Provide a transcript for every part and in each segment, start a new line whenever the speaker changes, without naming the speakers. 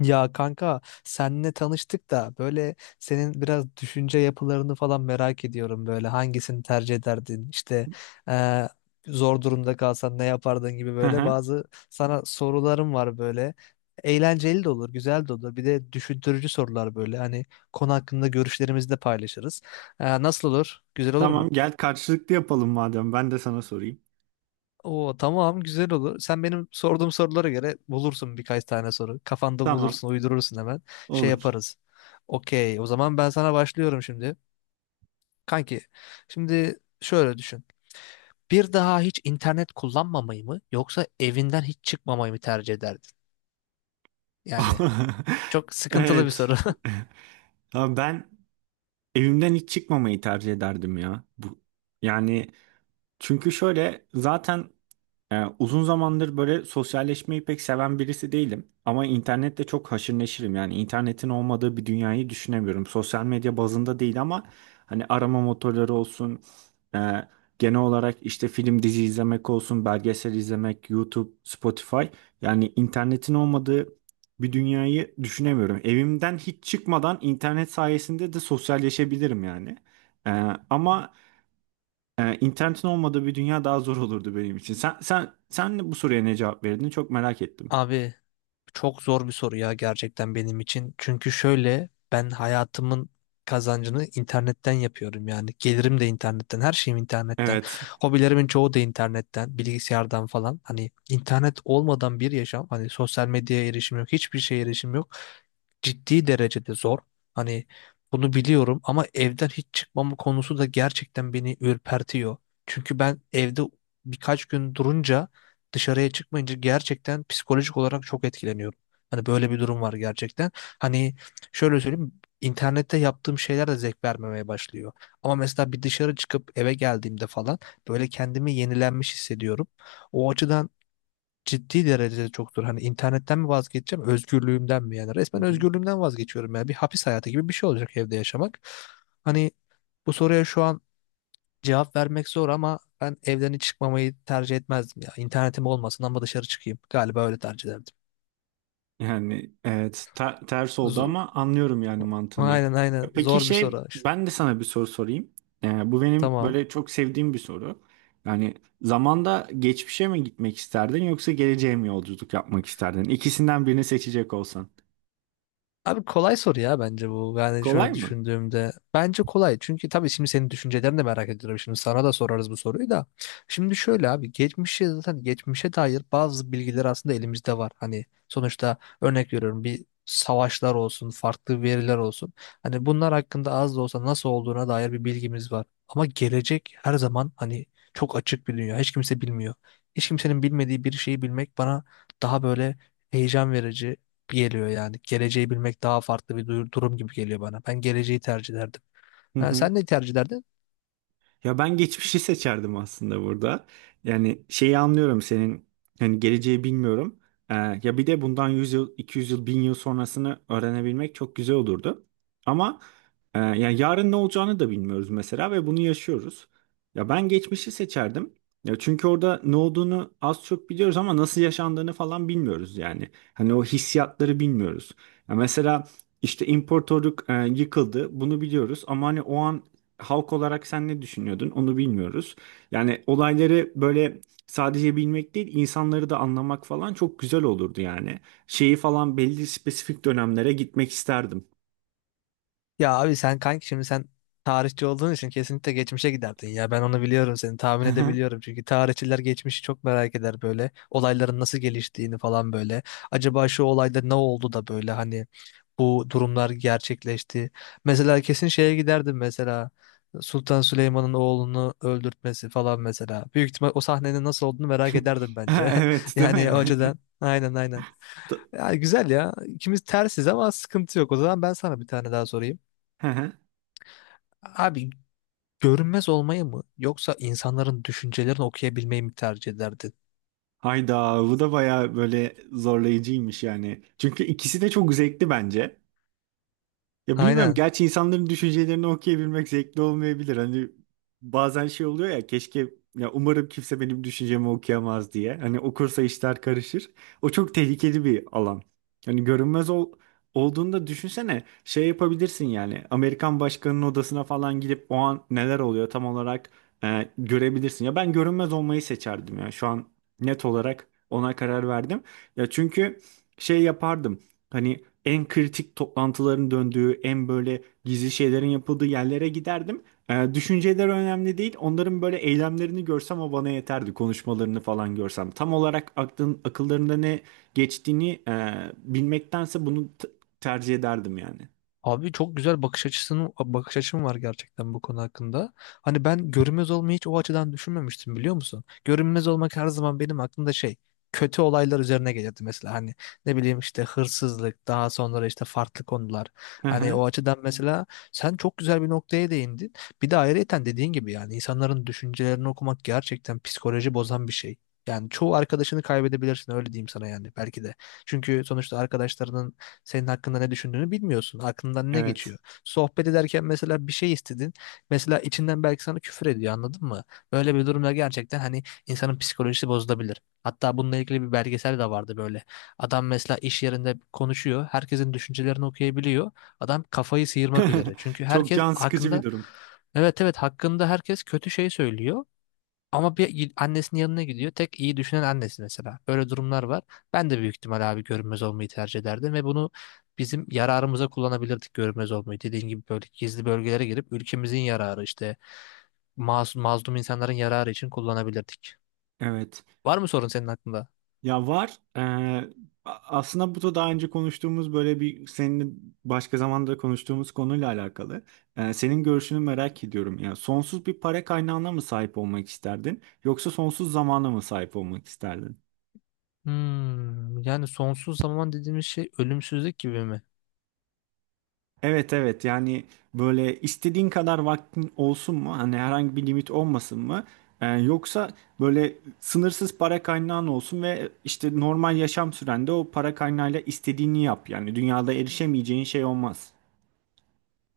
Ya kanka senle tanıştık da böyle senin biraz düşünce yapılarını falan merak ediyorum, böyle hangisini tercih ederdin işte, eee, zor durumda kalsan ne yapardın gibi.
Hı
Böyle
hı.
bazı sana sorularım var böyle. Eğlenceli de olur, güzel de olur, bir de düşündürücü sorular, böyle hani konu hakkında görüşlerimizi de paylaşırız. Nasıl olur, güzel olur
Tamam,
mu?
gel karşılıklı yapalım madem. Ben de sana sorayım.
Oo tamam, güzel olur. Sen benim sorduğum sorulara göre bulursun birkaç tane soru. Kafanda
Tamam,
bulursun, uydurursun hemen. Şey
olur.
yaparız. Okey. O zaman ben sana başlıyorum şimdi. Kanki, şimdi şöyle düşün. Bir daha hiç internet kullanmamayı mı yoksa evinden hiç çıkmamayı mı tercih ederdin? Yani çok sıkıntılı bir
Evet.
soru.
Ya ben evimden hiç çıkmamayı tercih ederdim ya. Bu, yani, çünkü şöyle zaten uzun zamandır böyle sosyalleşmeyi pek seven birisi değilim. Ama internette çok haşır neşirim. Yani internetin olmadığı bir dünyayı düşünemiyorum. Sosyal medya bazında değil ama hani arama motorları olsun, e, genel olarak işte film dizi izlemek olsun, belgesel izlemek, YouTube, Spotify. Yani internetin olmadığı bir dünyayı düşünemiyorum. Evimden hiç çıkmadan internet sayesinde de sosyalleşebilirim yani. Ee, ama internetin olmadığı bir dünya daha zor olurdu benim için. Sen bu soruya ne cevap verdin? Çok merak ettim.
Abi, çok zor bir soru ya gerçekten benim için. Çünkü şöyle, ben hayatımın kazancını internetten yapıyorum yani. Gelirim de internetten, her şeyim internetten.
Evet.
Hobilerimin çoğu da internetten, bilgisayardan falan. Hani internet olmadan bir yaşam, hani sosyal medyaya erişim yok, hiçbir şeye erişim yok, ciddi derecede zor. Hani bunu biliyorum ama evden hiç çıkmam konusu da gerçekten beni ürpertiyor. Çünkü ben evde birkaç gün durunca, dışarıya çıkmayınca gerçekten psikolojik olarak çok etkileniyorum. Hani böyle bir durum var gerçekten. Hani şöyle söyleyeyim, internette yaptığım şeyler de zevk vermemeye başlıyor. Ama mesela bir dışarı çıkıp eve geldiğimde falan böyle kendimi yenilenmiş hissediyorum. O açıdan ciddi derecede çoktur. Hani internetten mi vazgeçeceğim, özgürlüğümden mi? Yani
Hı
resmen
hı.
özgürlüğümden vazgeçiyorum. Ya bir hapis hayatı gibi bir şey olacak evde yaşamak. Hani bu soruya şu an cevap vermek zor ama ben evden hiç çıkmamayı tercih etmezdim ya. İnternetim olmasın ama dışarı çıkayım. Galiba öyle tercih ederdim.
Yani evet, ters oldu
Z-
ama anlıyorum yani mantığını.
aynen aynen,
E, peki,
zor bir
şey,
soru işte.
ben de sana bir soru sorayım. Bu benim
Tamam.
böyle çok sevdiğim bir soru. Yani zamanda geçmişe mi gitmek isterdin yoksa geleceğe mi yolculuk yapmak isterdin? İkisinden birini seçecek olsan.
Abi kolay soru ya bence bu. Yani
Kolay
şöyle
mı?
düşündüğümde, bence kolay. Çünkü tabii şimdi senin düşüncelerini de merak ediyorum. Şimdi sana da sorarız bu soruyu da. Şimdi şöyle abi. Geçmişe zaten, geçmişe dair bazı bilgiler aslında elimizde var. Hani sonuçta, örnek veriyorum, bir savaşlar olsun, farklı veriler olsun. Hani bunlar hakkında az da olsa nasıl olduğuna dair bir bilgimiz var. Ama gelecek her zaman hani çok açık bir dünya. Hiç kimse bilmiyor. Hiç kimsenin bilmediği bir şeyi bilmek bana daha böyle heyecan verici geliyor yani. Geleceği bilmek daha farklı bir durum gibi geliyor bana. Ben geleceği tercih ederdim. Ha, sen ne tercih ederdin?
Ya ben geçmişi seçerdim aslında burada. Yani şeyi anlıyorum, senin hani geleceği bilmiyorum. Ee, Ya bir de bundan 100 yıl, 200 yıl, 1000 yıl sonrasını öğrenebilmek çok güzel olurdu. Ama ya yarın ne olacağını da bilmiyoruz mesela ve bunu yaşıyoruz. Ya ben geçmişi seçerdim. Ya çünkü orada ne olduğunu az çok biliyoruz ama nasıl yaşandığını falan bilmiyoruz yani. Hani o hissiyatları bilmiyoruz. Ya mesela işte imparatorluk yıkıldı. Bunu biliyoruz ama hani o an halk olarak sen ne düşünüyordun onu bilmiyoruz. Yani olayları böyle sadece bilmek değil insanları da anlamak falan çok güzel olurdu yani. Şeyi falan belli spesifik dönemlere gitmek isterdim.
Ya abi sen kanki, şimdi sen tarihçi olduğun için kesinlikle geçmişe giderdin ya. Ben onu biliyorum, seni tahmin edebiliyorum. Çünkü tarihçiler geçmişi çok merak eder böyle. Olayların nasıl geliştiğini falan böyle. Acaba şu olayda ne oldu da böyle hani bu durumlar gerçekleşti. Mesela kesin şeye giderdim mesela. Sultan Süleyman'ın oğlunu öldürtmesi falan mesela. Büyük ihtimal o sahnenin nasıl olduğunu merak ederdim bence.
Evet değil
Yani o
mi?
açıdan. Aynen aynen.
T-
Ya güzel ya. İkimiz tersiz ama sıkıntı yok. O zaman ben sana bir tane daha sorayım. Abi görünmez olmayı mı yoksa insanların düşüncelerini okuyabilmeyi mi tercih ederdin?
Hayda, bu da bayağı böyle zorlayıcıymış yani. Çünkü ikisi de çok zevkli bence. Ya bilmiyorum,
Aynen.
gerçi insanların düşüncelerini okuyabilmek zevkli olmayabilir. Hani bazen şey oluyor ya, keşke ya, umarım kimse benim düşüncemi okuyamaz diye. Hani okursa işler karışır. O çok tehlikeli bir alan. Hani olduğunda düşünsene şey yapabilirsin yani Amerikan başkanının odasına falan gidip o an neler oluyor tam olarak görebilirsin. Ya ben görünmez olmayı seçerdim ya, şu an net olarak ona karar verdim. Ya çünkü şey yapardım. Hani en kritik toplantıların döndüğü, en böyle gizli şeylerin yapıldığı yerlere giderdim. Düşünceleri önemli değil. Onların böyle eylemlerini görsem o bana yeterdi. Konuşmalarını falan görsem. Tam olarak akıllarında ne geçtiğini bilmektense bunu tercih ederdim yani.
Abi çok güzel bakış açısının, bakış açım var gerçekten bu konu hakkında. Hani ben görünmez olmayı hiç o açıdan düşünmemiştim, biliyor musun? Görünmez olmak her zaman benim aklımda şey, kötü olaylar üzerine gelirdi mesela, hani ne bileyim işte hırsızlık, daha sonra işte farklı konular.
Hı
Hani
hı.
o açıdan mesela, sen çok güzel bir noktaya değindin. Bir de ayrıyeten dediğin gibi yani insanların düşüncelerini okumak gerçekten psikoloji bozan bir şey. Yani çoğu arkadaşını kaybedebilirsin, öyle diyeyim sana yani, belki de. Çünkü sonuçta arkadaşlarının senin hakkında ne düşündüğünü bilmiyorsun. Aklından ne
Evet.
geçiyor? Sohbet ederken mesela bir şey istedin. Mesela içinden belki sana küfür ediyor, anladın mı? Böyle bir durumda gerçekten hani insanın psikolojisi bozulabilir. Hatta bununla ilgili bir belgesel de vardı böyle. Adam mesela iş yerinde konuşuyor. Herkesin düşüncelerini okuyabiliyor. Adam kafayı sıyırmak üzere. Çünkü
Çok
herkes
can sıkıcı bir
hakkında.
durum.
Evet evet, hakkında herkes kötü şey söylüyor. Ama bir annesinin yanına gidiyor. Tek iyi düşünen annesi mesela. Böyle durumlar var. Ben de büyük ihtimal abi görünmez olmayı tercih ederdim ve bunu bizim yararımıza kullanabilirdik, görünmez olmayı. Dediğin gibi böyle gizli bölgelere girip ülkemizin yararı, işte masum, mazlum insanların yararı için kullanabilirdik.
Evet.
Var mı sorun senin aklında?
Ya var. Aslında bu da daha önce konuştuğumuz böyle bir seninle başka zamanda konuştuğumuz konuyla alakalı. Senin görüşünü merak ediyorum. Yani sonsuz bir para kaynağına mı sahip olmak isterdin yoksa sonsuz zamana mı sahip olmak isterdin?
Hmm, yani sonsuz zaman dediğimiz şey ölümsüzlük gibi mi?
Evet, evet, yani böyle istediğin kadar vaktin olsun mu? Hani herhangi bir limit olmasın mı? Yoksa böyle sınırsız para kaynağın olsun ve işte normal yaşam sürende o para kaynağıyla istediğini yap. Yani dünyada erişemeyeceğin şey olmaz.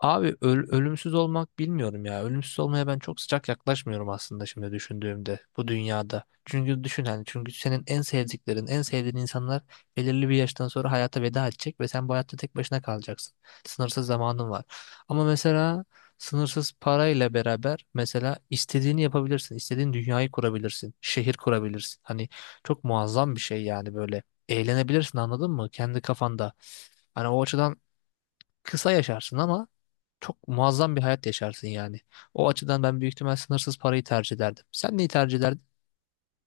Abi ölümsüz olmak bilmiyorum ya. Ölümsüz olmaya ben çok sıcak yaklaşmıyorum aslında, şimdi düşündüğümde, bu dünyada. Çünkü düşün hani, çünkü senin en sevdiklerin, en sevdiğin insanlar belirli bir yaştan sonra hayata veda edecek ve sen bu hayatta tek başına kalacaksın. Sınırsız zamanın var. Ama mesela sınırsız parayla beraber mesela istediğini yapabilirsin. İstediğin dünyayı kurabilirsin. Şehir kurabilirsin. Hani çok muazzam bir şey yani böyle. Eğlenebilirsin, anladın mı? Kendi kafanda. Hani o açıdan kısa yaşarsın ama çok muazzam bir hayat yaşarsın yani. O açıdan ben büyük ihtimal sınırsız parayı tercih ederdim. Sen neyi tercih ederdin?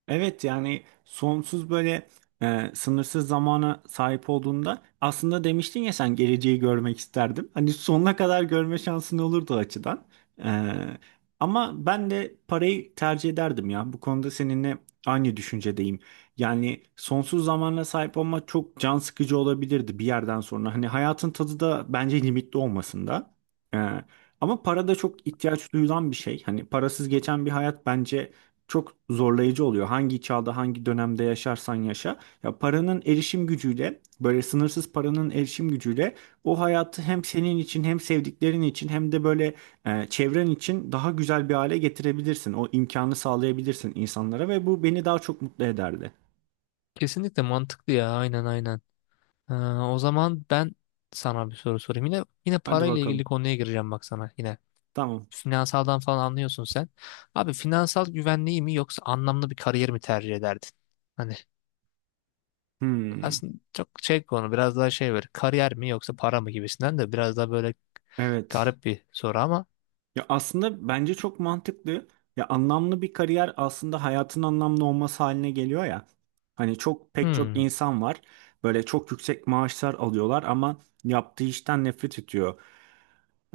Evet, yani sonsuz böyle sınırsız zamana sahip olduğunda aslında demiştin ya sen, geleceği görmek isterdim. Hani sonuna kadar görme şansın olurdu o açıdan. E, Ama ben de parayı tercih ederdim ya. Bu konuda seninle aynı düşüncedeyim. Yani sonsuz zamana sahip olmak çok can sıkıcı olabilirdi bir yerden sonra. Hani hayatın tadı da bence limitli olmasında. E, Ama para da çok ihtiyaç duyulan bir şey. Hani parasız geçen bir hayat bence çok zorlayıcı oluyor. Hangi çağda, hangi dönemde yaşarsan yaşa. Ya paranın erişim gücüyle, böyle sınırsız paranın erişim gücüyle o hayatı hem senin için hem sevdiklerin için hem de böyle çevren için daha güzel bir hale getirebilirsin. O imkanı sağlayabilirsin insanlara ve bu beni daha çok mutlu ederdi.
Kesinlikle mantıklı ya. Aynen aynen. Ha, o zaman ben sana bir soru sorayım. Yine
Hadi
parayla ilgili
bakalım.
konuya gireceğim bak sana, yine.
Tamam.
Finansaldan falan anlıyorsun sen. Abi finansal güvenliği mi yoksa anlamlı bir kariyer mi tercih ederdin? Hani
Hmm,
aslında çok şey, konu biraz daha şey, böyle kariyer mi yoksa para mı gibisinden, de biraz daha böyle
evet.
garip bir soru ama.
Ya aslında bence çok mantıklı. Ya anlamlı bir kariyer aslında hayatın anlamlı olması haline geliyor ya. Hani çok pek çok
Hmm,
insan var. Böyle çok yüksek maaşlar alıyorlar ama yaptığı işten nefret ediyor.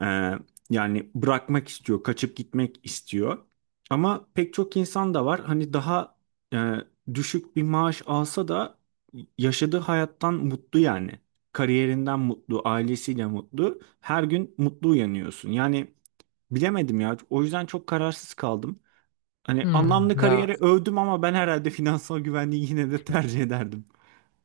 Ee, Yani bırakmak istiyor, kaçıp gitmek istiyor. Ama pek çok insan da var. Hani daha e, düşük bir maaş alsa da yaşadığı hayattan mutlu yani. Kariyerinden mutlu, ailesiyle mutlu. Her gün mutlu uyanıyorsun. Yani bilemedim ya. O yüzden çok kararsız kaldım. Hani
hmm,
anlamlı
ya.
kariyeri övdüm ama ben herhalde finansal güvenliği yine de tercih ederdim.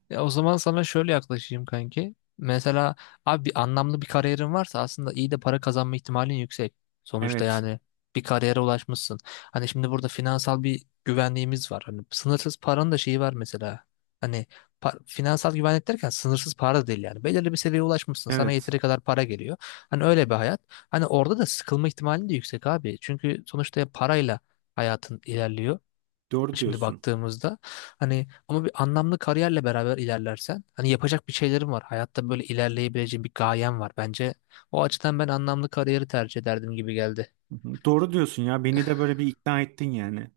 Ya o zaman sana şöyle yaklaşayım kanki. Mesela abi, bir anlamlı bir kariyerin varsa aslında iyi de para kazanma ihtimalin yüksek. Sonuçta
Evet.
yani bir kariyere ulaşmışsın. Hani şimdi burada finansal bir güvenliğimiz var. Hani sınırsız paranın da şeyi var mesela. Hani finansal güvenlik derken sınırsız para da değil yani. Belirli bir seviyeye ulaşmışsın. Sana
Evet.
yeteri kadar para geliyor. Hani öyle bir hayat. Hani orada da sıkılma ihtimalin de yüksek abi. Çünkü sonuçta parayla hayatın ilerliyor.
Doğru
Şimdi
diyorsun.
baktığımızda hani, ama bir anlamlı kariyerle beraber ilerlersen, hani yapacak bir şeylerim var, hayatta böyle ilerleyebileceğim bir gayem var. Bence o açıdan ben anlamlı kariyeri tercih ederdim gibi geldi.
Hı hı. Doğru diyorsun ya. Beni de böyle bir ikna ettin yani.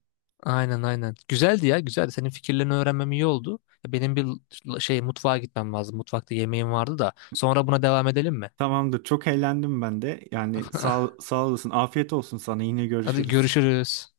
Aynen aynen. Güzeldi ya, güzeldi. Senin fikirlerini öğrenmem iyi oldu. Benim bir şey, mutfağa gitmem lazım. Mutfakta yemeğim vardı da. Sonra buna devam edelim mi?
Tamamdır. Çok eğlendim ben de. Yani sağ olasın. Afiyet olsun sana. Yine
Hadi
görüşürüz.
görüşürüz.